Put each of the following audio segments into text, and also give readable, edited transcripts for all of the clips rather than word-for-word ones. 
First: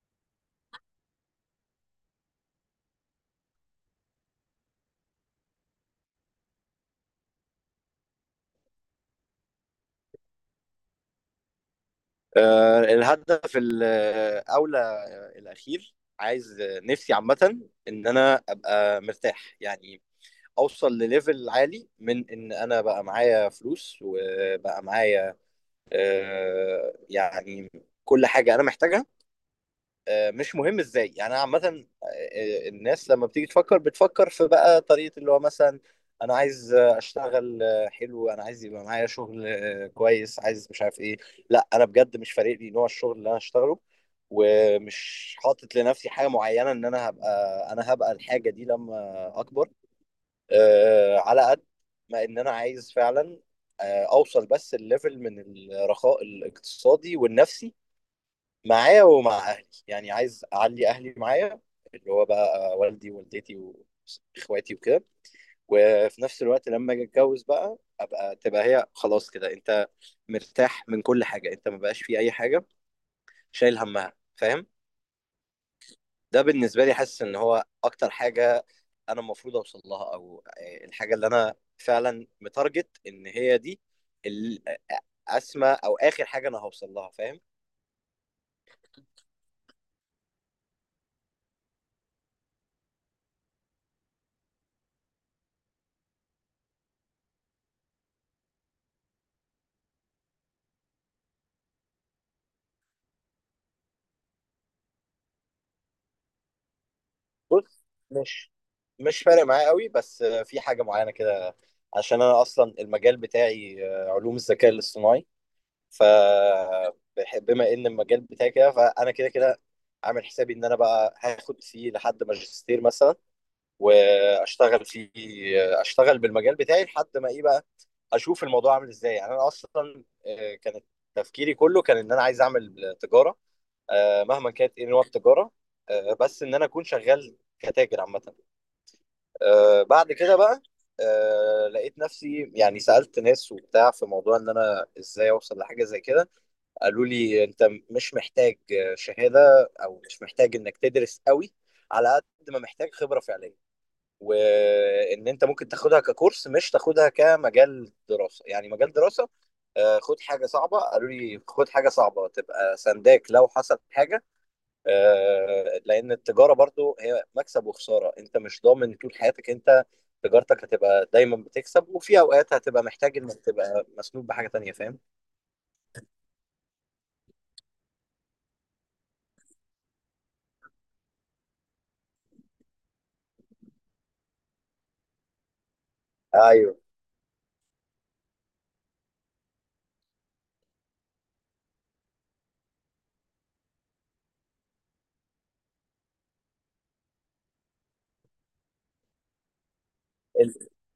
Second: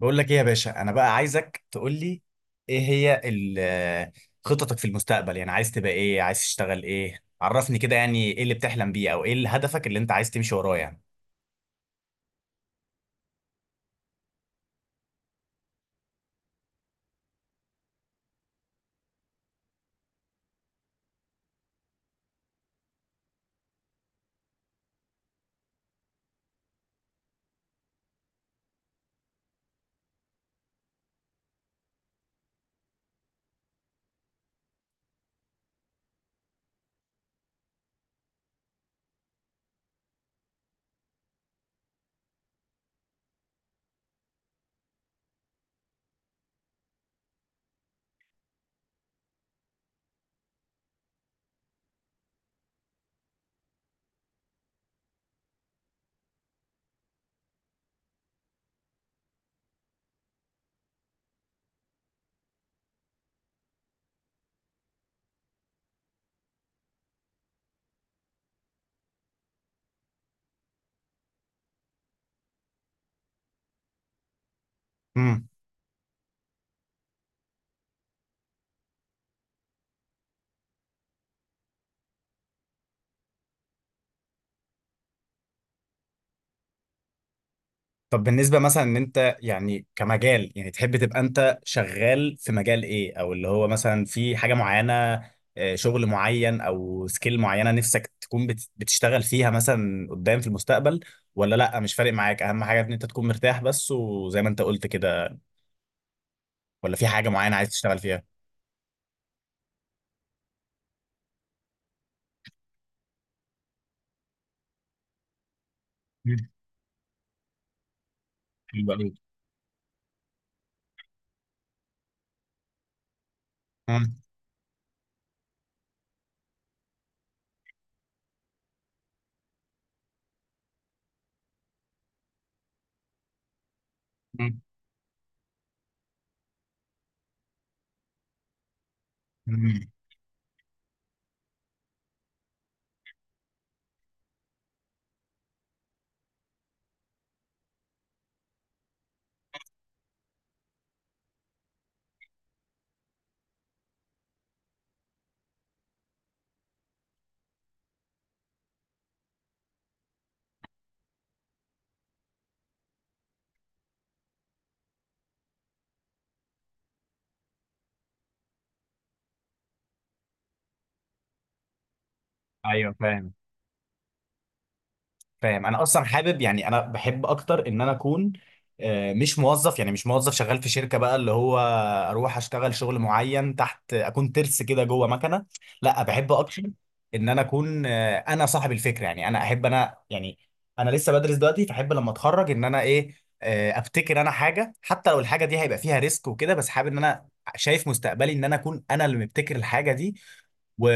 بقول لك ايه يا باشا، انا بقى عايزك تقول لي ايه هي خططك في المستقبل. يعني عايز تبقى ايه، عايز تشتغل ايه، عرفني كده، يعني ايه اللي بتحلم بيه او ايه اللي هدفك اللي انت عايز تمشي وراه يعني. الهدف الأولى الأخير، عايز نفسي عامة إن أنا أبقى مرتاح، يعني أوصل لليفل عالي من إن أنا بقى معايا فلوس وبقى معايا يعني كل حاجة أنا محتاجها. مش مهم ازاي، يعني انا عامه الناس لما بتيجي تفكر بتفكر في بقى طريقه اللي هو مثلا انا عايز اشتغل حلو، انا عايز يبقى معايا شغل كويس، عايز مش عارف ايه. لا انا بجد مش فارق لي نوع الشغل اللي انا هشتغله، ومش حاطط لنفسي حاجه معينه ان انا هبقى، انا هبقى الحاجه دي لما اكبر. على قد ما ان انا عايز فعلا اوصل بس الليفل من الرخاء الاقتصادي والنفسي معايا ومع اهلي، يعني عايز اعلي اهلي معايا اللي هو بقى والدي ووالدتي واخواتي وكده. وفي نفس الوقت لما اجي اتجوز بقى ابقى تبقى هي خلاص كده، انت مرتاح من كل حاجه، انت ما بقاش في اي حاجه شايل همها، فاهم؟ امم ده بالنسبه لي حاسس ان هو اكتر حاجه انا المفروض اوصل لها، او الحاجه اللي انا فعلا متارجت ان هي دي ال- اسمى او اخر حاجه انا هوصل لها، فاهم؟ طب بالنسبة مثلا ان انت يعني كمجال، يعني تحب تبقى انت شغال في مجال ايه، او اللي هو مثلا في حاجة معينة، شغل معين او سكيل معينة نفسك تكون بتشتغل فيها مثلا قدام في المستقبل، ولا لا مش فارق معاك، اهم حاجة ان انت تكون مرتاح بس وزي ما انت قلت كده، ولا في حاجة معينة عايز بص، تشتغل فيها؟ مش مش فارق معايا قوي، بس في حاجه معينه كده، عشان انا اصلا المجال بتاعي علوم الذكاء الاصطناعي. ف مم. بما ان المجال بتاعي كده، حلو قوي. فانا كده عامل حسابي ان انا بقى هاخد فيه لحد ماجستير مثلا، مم. واشتغل فيه. اشتغل بالمجال بتاعي لحد ما ايه بقى، اشوف الموضوع عامل ازاي. يعني انا اصلا كانت تفكيري كله كان ان انا عايز اعمل تجاره، مهما مم. كانت ايه نوع التجاره، بس ان انا اكون شغال كتاجر عامه. مم. بعد كده بقى لقيت نفسي يعني سألت ناس وبتاع في موضوع ان انا ازاي اوصل لحاجة زي كده، قالوا لي انت مش محتاج شهادة، او مش محتاج انك تدرس قوي على قد ما محتاج خبرة فعلية، وان انت ممكن تاخدها ككورس مش تاخدها كمجال دراسة. يعني مجال دراسة، خد حاجة صعبة، قالوا لي خد حاجة صعبة تبقى سنداك لو حصل حاجة، لان التجاره برضو هي مكسب وخساره، انت مش ضامن طول حياتك انت تجارتك هتبقى دايما بتكسب، وفي اوقات هتبقى ايوه محتاج فاهم. انك تبقى مسنود بحاجه تانية، فاهم؟ فاهم. انا اصلا حابب، يعني انا بحب اكتر ان انا اكون مش موظف، يعني مش موظف شغال في شركه بقى، اللي هو اروح اشتغل شغل معين تحت، اكون ترس كده جوه مكنه. لا، بحب اكتر ايوه. ان انا اكون انا صاحب الفكره. يعني انا احب، انا يعني انا لسه بدرس دلوقتي، فاحب لما اتخرج ان انا ايه، ابتكر انا حاجه، حتى لو الحاجه دي هيبقى فيها ريسك وكده، بس حابب ان انا شايف مستقبلي ان انا اكون انا اللي مبتكر الحاجه دي ال- و...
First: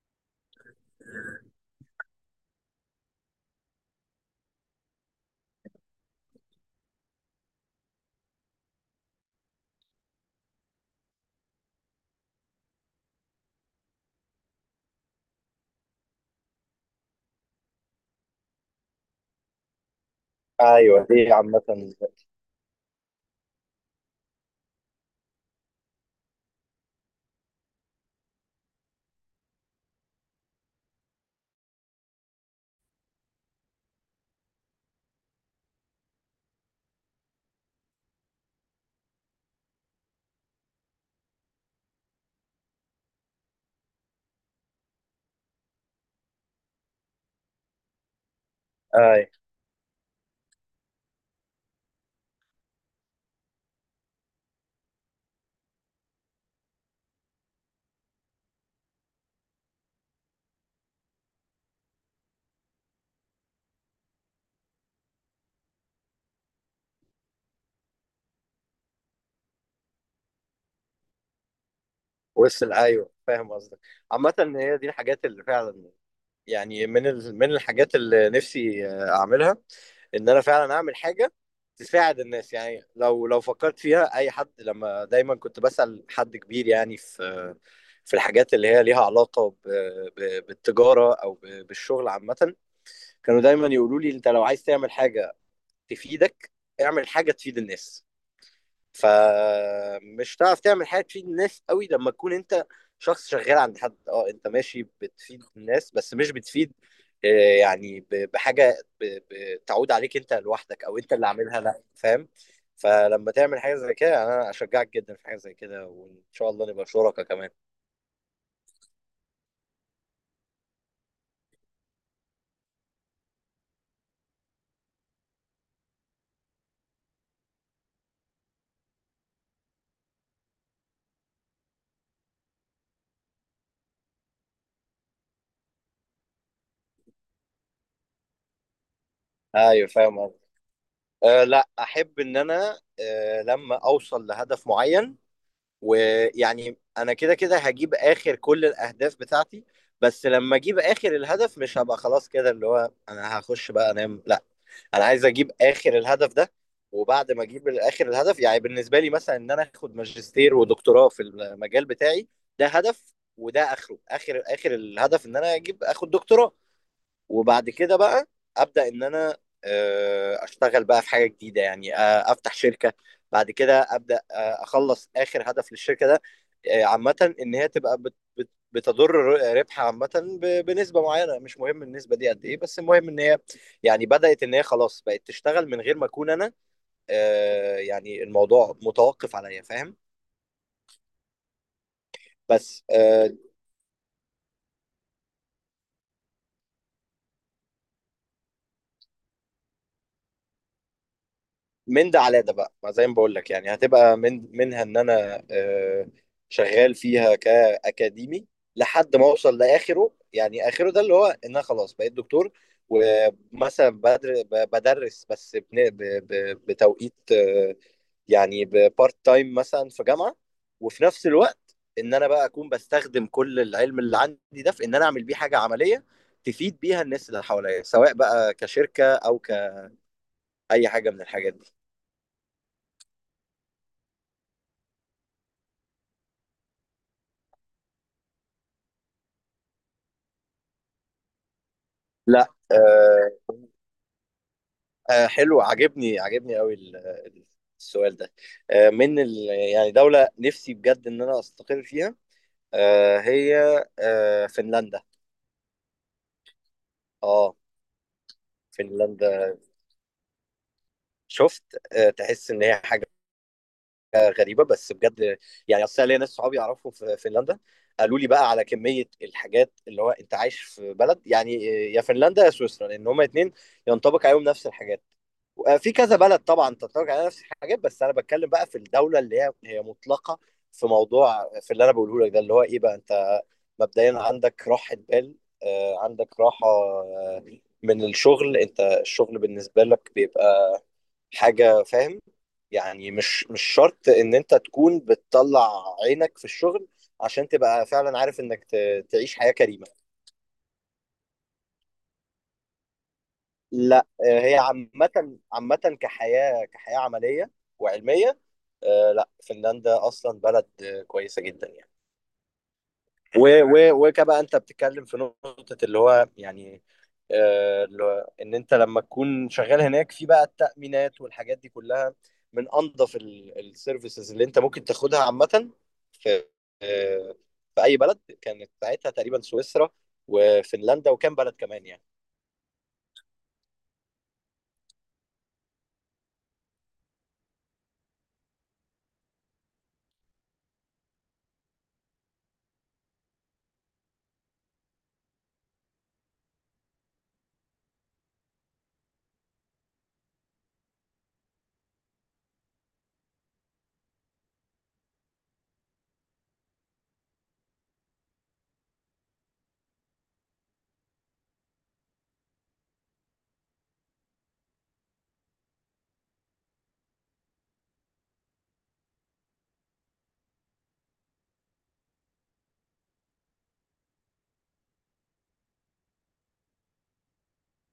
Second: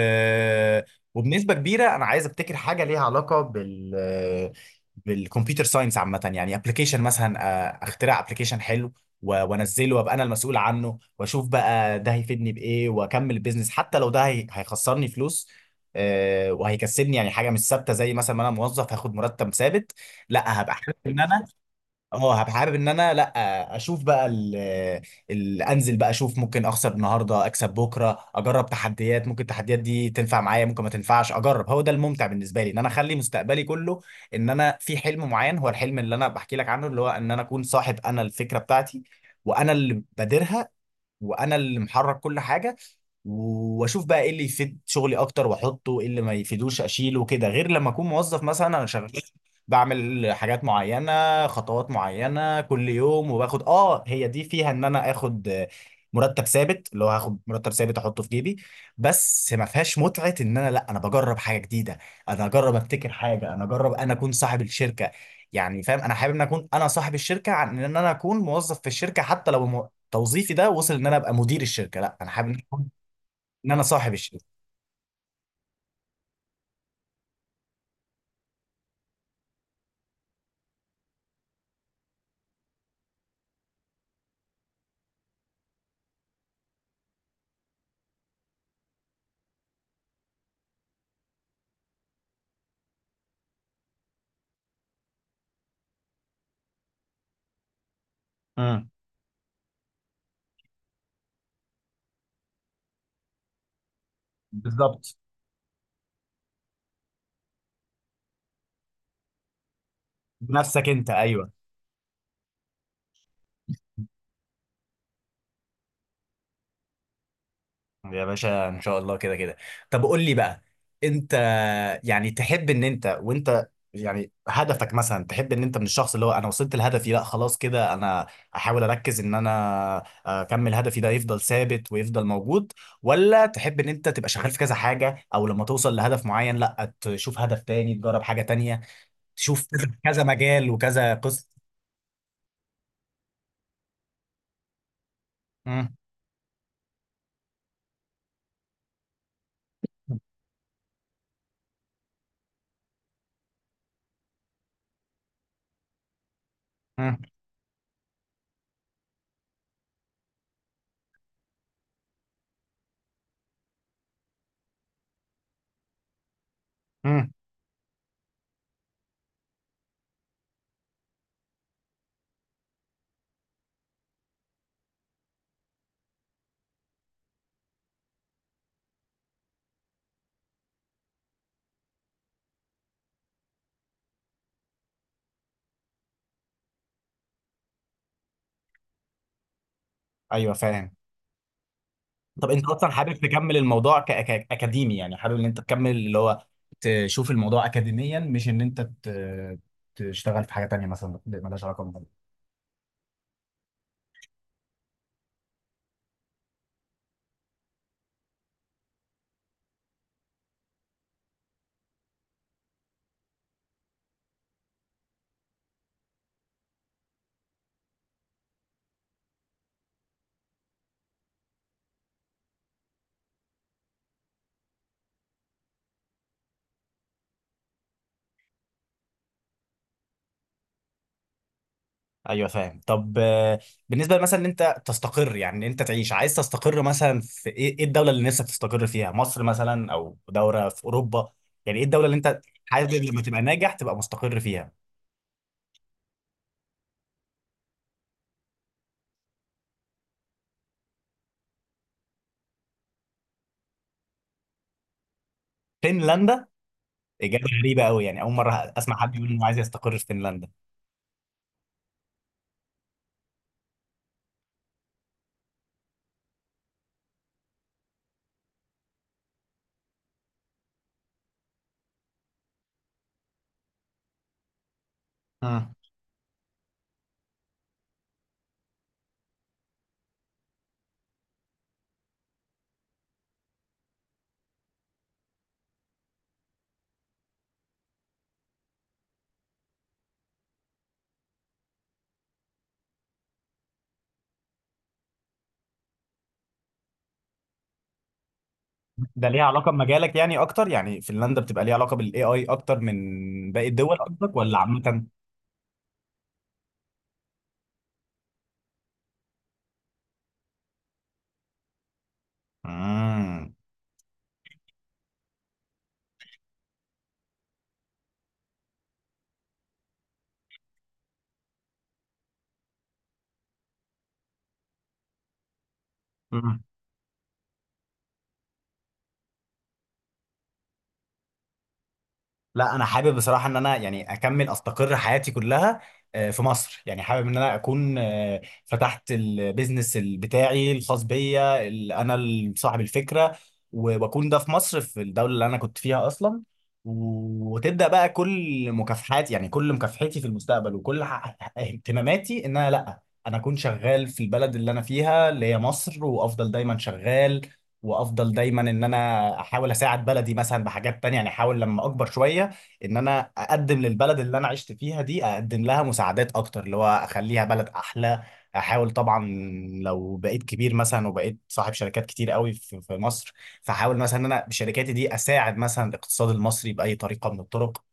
وبنسبه كبيره انا عايز ابتكر حاجه ليها علاقه بالكمبيوتر ساينس عامه، يعني ابلكيشن مثلا. اخترع ابلكيشن حلو وانزله وابقى انا المسؤول عنه، واشوف بقى ده هيفيدني بايه، واكمل البيزنس حتى لو ده هيخسرني فلوس، وهيكسبني يعني حاجه مش ثابته، زي مثلا ما انا موظف هاخد مرتب ثابت. لا، هبقى حابب ايوه ان دي انا، عامه. اه هبقى حابب ان انا لا اشوف بقى ال ال انزل بقى اشوف، ممكن اخسر النهارده اكسب بكره، اجرب تحديات، ممكن التحديات دي تنفع معايا ممكن ما تنفعش، اجرب، هو ده الممتع بالنسبه لي، ان انا اخلي مستقبلي كله ان انا في حلم معين، هو الحلم اللي انا بحكي لك عنه، اللي هو ان انا اكون صاحب انا الفكره بتاعتي، وانا اللي بادرها، وانا اللي محرك كل حاجه، واشوف بقى ايه اللي يفيد شغلي اكتر واحطه، ايه اللي ما يفيدوش اشيله كده. غير لما اكون موظف مثلا، انا شغال ايوه، بعمل حاجات معينه خطوات معينه كل يوم وباخد، اه هي دي فيها ان انا اخد مرتب ثابت، اللي هو هاخد مرتب ثابت احطه في جيبي، بس ما فيهاش متعه. ان انا لا، انا بجرب حاجه جديده، انا اجرب ابتكر حاجه، انا اجرب انا اكون صاحب الشركه. يعني فاهم، انا حابب ان اكون انا صاحب الشركه عن ان انا اكون موظف في الشركه، حتى لو توظيفي ده وصل ان انا ابقى مدير الشركه. لا، انا حابب ان وصل، ايوه فاهم إن قصدك. انا صاحب عامه الشركه. هي دي الحاجات اللي فعلا يعني من من الحاجات اللي نفسي اعملها، ان انا فعلا اعمل حاجه تساعد الناس. يعني لو فكرت فيها اي حد، لما دايما كنت بسأل حد كبير يعني في في الحاجات اللي هي ليها علاقه بالتجاره او بالشغل عامه، كانوا دايما يقولوا لي انت لو عايز تعمل حاجه تفيدك، اعمل حاجه تفيد الناس. امم فمش هتعرف تعمل حاجه تفيد الناس قوي لما تكون انت شخص شغال عند حد. اه انت ماشي بالظبط. بتفيد الناس، بس مش بتفيد آه، يعني بحاجه بتعود عليك انت لوحدك، بنفسك او انت، انت اللي ايوه عاملها، لا، فاهم؟ فلما تعمل حاجه زي كده، انا اشجعك جدا في حاجه زي كده، وان شاء الله نبقى شركاء كمان. يا باشا ان شاء الله كده كده. طب قول لي بقى، انت يعني تحب ان انت، وانت يعني هدفك مثلا تحب ان انت من الشخص اللي هو انا وصلت لهدفي، لا خلاص كده انا احاول اركز ان انا اكمل هدفي ده يفضل ثابت ويفضل موجود، ولا تحب ان انت تبقى شغال في كذا حاجة، او لما توصل لهدف معين لا تشوف هدف تاني تجرب حاجة تانية، تشوف ايوه كذا فاهم كذا قصدك. مجال وكذا أه قصه؟ لا، احب ان انا أه لما اوصل لهدف معين، مم. ويعني انا كده كده هجيب اخر كل الاهداف بتاعتي، بس لما اجيب اخر الهدف مش هبقى خلاص كده اللي هو انا هخش بقى انام، لا. انا عايز اجيب اخر الهدف ده، مم. وبعد ما اجيب اخر الهدف، يعني بالنسبه لي مثلا ان انا اخد ماجستير ودكتوراه في المجال بتاعي، ده هدف، وده اخره، اخر اخر الهدف ان انا اجيب اخد دكتوراه. مم. وبعد كده بقى ابدا ان انا اشتغل بقى في حاجه جديده، يعني افتح شركه. بعد كده ابدا اخلص اخر هدف للشركه ده، عامه ان هي تبقى بتضر ربحها عامه بنسبه معينه، مش مهم النسبه دي قد ايه، بس المهم ان هي يعني بدات ان هي خلاص بقت تشتغل من غير ما اكون انا يعني الموضوع متوقف عليا، فاهم؟ ايوه فاهم. طب انت بس اصلا حابب تكمل الموضوع كاكاديمي، يعني حابب ان انت تكمل اللي هو تشوف الموضوع اكاديميا، مش ان انت تشتغل في حاجه تانية مثلا مالهاش علاقه بالموضوع؟ من ده على ده بقى، ما زي ما بقول لك، يعني هتبقى من منها ان انا شغال فيها كاكاديمي لحد ما اوصل لاخره، يعني اخره ده اللي هو ان انا خلاص بقيت دكتور، ومثلا بدرس بس بتوقيت يعني بارت تايم مثلا في جامعه. وفي نفس الوقت ان انا بقى اكون بستخدم كل العلم اللي عندي ده في ان انا اعمل بيه حاجه عمليه تفيد بيها الناس اللي حواليا، سواء بقى كشركه او كاي حاجه من الحاجات دي. ايوه فاهم. طب بالنسبه مثلا ان انت تستقر، يعني ان انت تعيش عايز تستقر مثلا في ايه، إيه الدوله اللي نفسك تستقر فيها؟ مصر مثلا او دوله في اوروبا، يعني ايه الدوله اللي انت لا حابب لما تبقى ناجح تبقى مستقر فيها؟ حلو، عجبني قوي السؤال ده. آه من ال يعني دولة نفسي بجد ان انا استقر فيها هي فنلندا. فنلندا؟ اجابه اه غريبه قوي، يعني اول مره اسمع حد يقول انه فنلندا، عايز يستقر في فنلندا. شفت؟ تحس ان هي حاجة غريبه بس بجد. يعني اصل أنا ليا ناس صحابي يعرفهم في فنلندا، قالوا لي بقى على كميه الحاجات اللي هو انت عايش في بلد، يعني يا فنلندا يا سويسرا، لان هما اتنين ينطبق عليهم نفس الحاجات. مم. في كذا بلد طبعا تنطبق عليها نفس الحاجات، بس انا بتكلم بقى في الدوله اللي هي مطلقه في موضوع، في اللي انا بقوله لك ده اللي هو ايه بقى، انت مبدئيا عندك راحه بال، عندك راحه من الشغل، انت الشغل بالنسبه لك بيبقى حاجة، فاهم؟ يعني مش شرط ان انت تكون بتطلع عينك في الشغل عشان تبقى فعلا عارف انك ده تعيش ليها حياة علاقه كريمة. بمجالك يعني اكتر؟ يعني فنلندا بتبقى ليها علاقه بالاي اي اكتر من باقي الدول لا قصدك هي ولا عامه؟ عامة، عامة كحياة، كحياة عملية وعلمية. لا فنلندا اصلا بلد كويسة جدا يعني. و امم و وكبقى انت بتتكلم في نقطة اللي هو يعني اللي هو ان انت لما تكون شغال هناك، في بقى التأمينات والحاجات دي كلها من انظف السيرفيسز اللي انت ممكن تاخدها عامة في مم. آه، في اي بلد، كانت ساعتها تقريبا سويسرا وفنلندا وكام بلد كمان يعني. لا، انا حابب بصراحه ان انا يعني اكمل استقر حياتي كلها في مصر. يعني حابب ان انا اكون فتحت البيزنس بتاعي الخاص بيا، انا صاحب الفكره، واكون ده في مصر، في الدوله اللي انا كنت فيها اصلا، وتبدا بقى كل مكافحاتي، يعني كل مكافحتي في المستقبل وكل اهتماماتي، ان انا لا، انا اكون شغال في البلد اللي انا فيها اللي هي مصر، وافضل دايما شغال، وافضل دايما ان انا احاول اساعد بلدي مثلا بحاجات تانية. يعني احاول لما اكبر شوية ان انا اقدم للبلد اللي انا عشت فيها دي، اقدم لها مساعدات اكتر، اللي هو اخليها بلد احلى. احاول طبعا لو بقيت كبير مثلا وبقيت صاحب شركات كتير قوي في مصر، فحاول مثلا ان انا بشركاتي دي اساعد مثلا الاقتصاد المصري باي طريقه من الطرق.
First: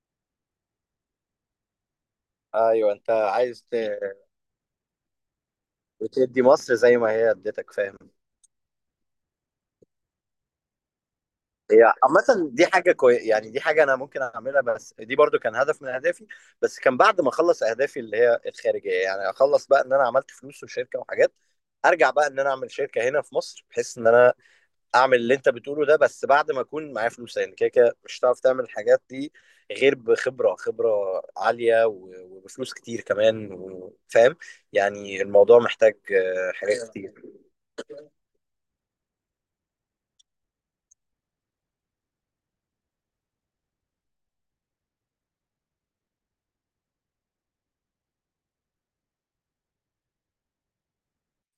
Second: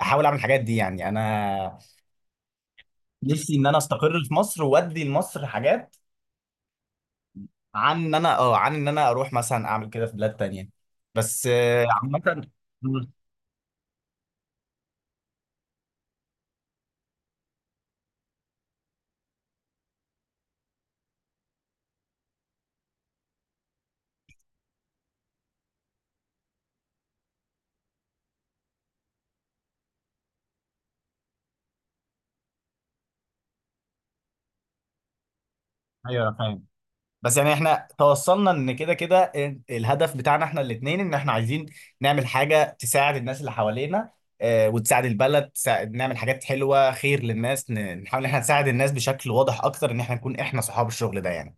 احاول اعمل الحاجات دي. يعني انا ايوه، انت نفسي ان عايز انا استقر في مصر وادي لمصر حاجات، تدي مصر زي ما هي اديتك، فاهم؟ عن ان انا اه عن ان انا اروح مثلا اعمل كده في بلاد تانية. بس هي عامة. عامة دي حاجة مم. كوي... يعني دي حاجة أنا ممكن أعملها، بس دي برضو كان هدف من أهدافي، بس كان بعد ما أخلص أهدافي اللي هي الخارجية. يعني أخلص بقى إن أنا عملت فلوس وشركة وحاجات، أرجع بقى إن أنا أعمل شركة هنا في مصر، بحيث إن أنا أعمل اللي أنت بتقوله ده، بس بعد ما أكون معايا فلوس، يعني كده كده مش هتعرف تعمل الحاجات دي غير بخبرة عالية و... وبفلوس كتير كمان، و- فاهم؟ يعني الموضوع محتاج ايوه فاهم. حاجات كتير. بس يعني احنا توصلنا ان كده كده الهدف بتاعنا احنا الاثنين ان احنا عايزين نعمل حاجة تساعد الناس اللي حوالينا، وتساعد البلد، تساعد نعمل حاجات حلوة خير للناس، نحاول ان احنا نساعد الناس بشكل واضح اكتر ان احنا نكون احنا صحاب الشغل ده يعني.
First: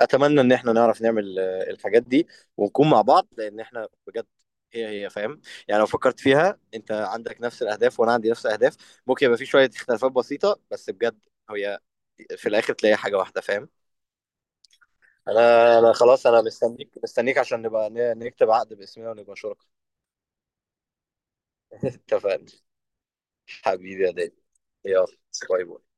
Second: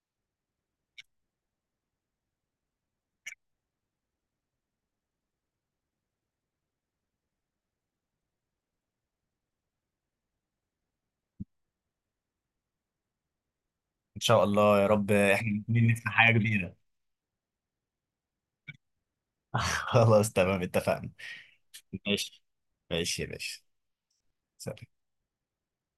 اتمنى ان احنا نعرف نعمل الحاجات دي ونكون مع بعض، لان احنا بجد هي فاهم؟ يعني لو فكرت فيها، انت عندك نفس الاهداف وانا عندي نفس الاهداف، ممكن يبقى في شويه اختلافات بسيطه، بس بجد هي في الاخر تلاقي حاجه واحده، فاهم؟ ان شاء الله يا رب احنا انا الاثنين انا نفتح خلاص، حاجة انا كبيرة. مستنيك عشان نبقى نكتب عقد باسمنا ونبقى شركاء. خلاص تمام، اتفقنا. ماشي، اتفقنا. ماشي يا باشا. حبيبي يا دادي، سلام. يلا، باي باي.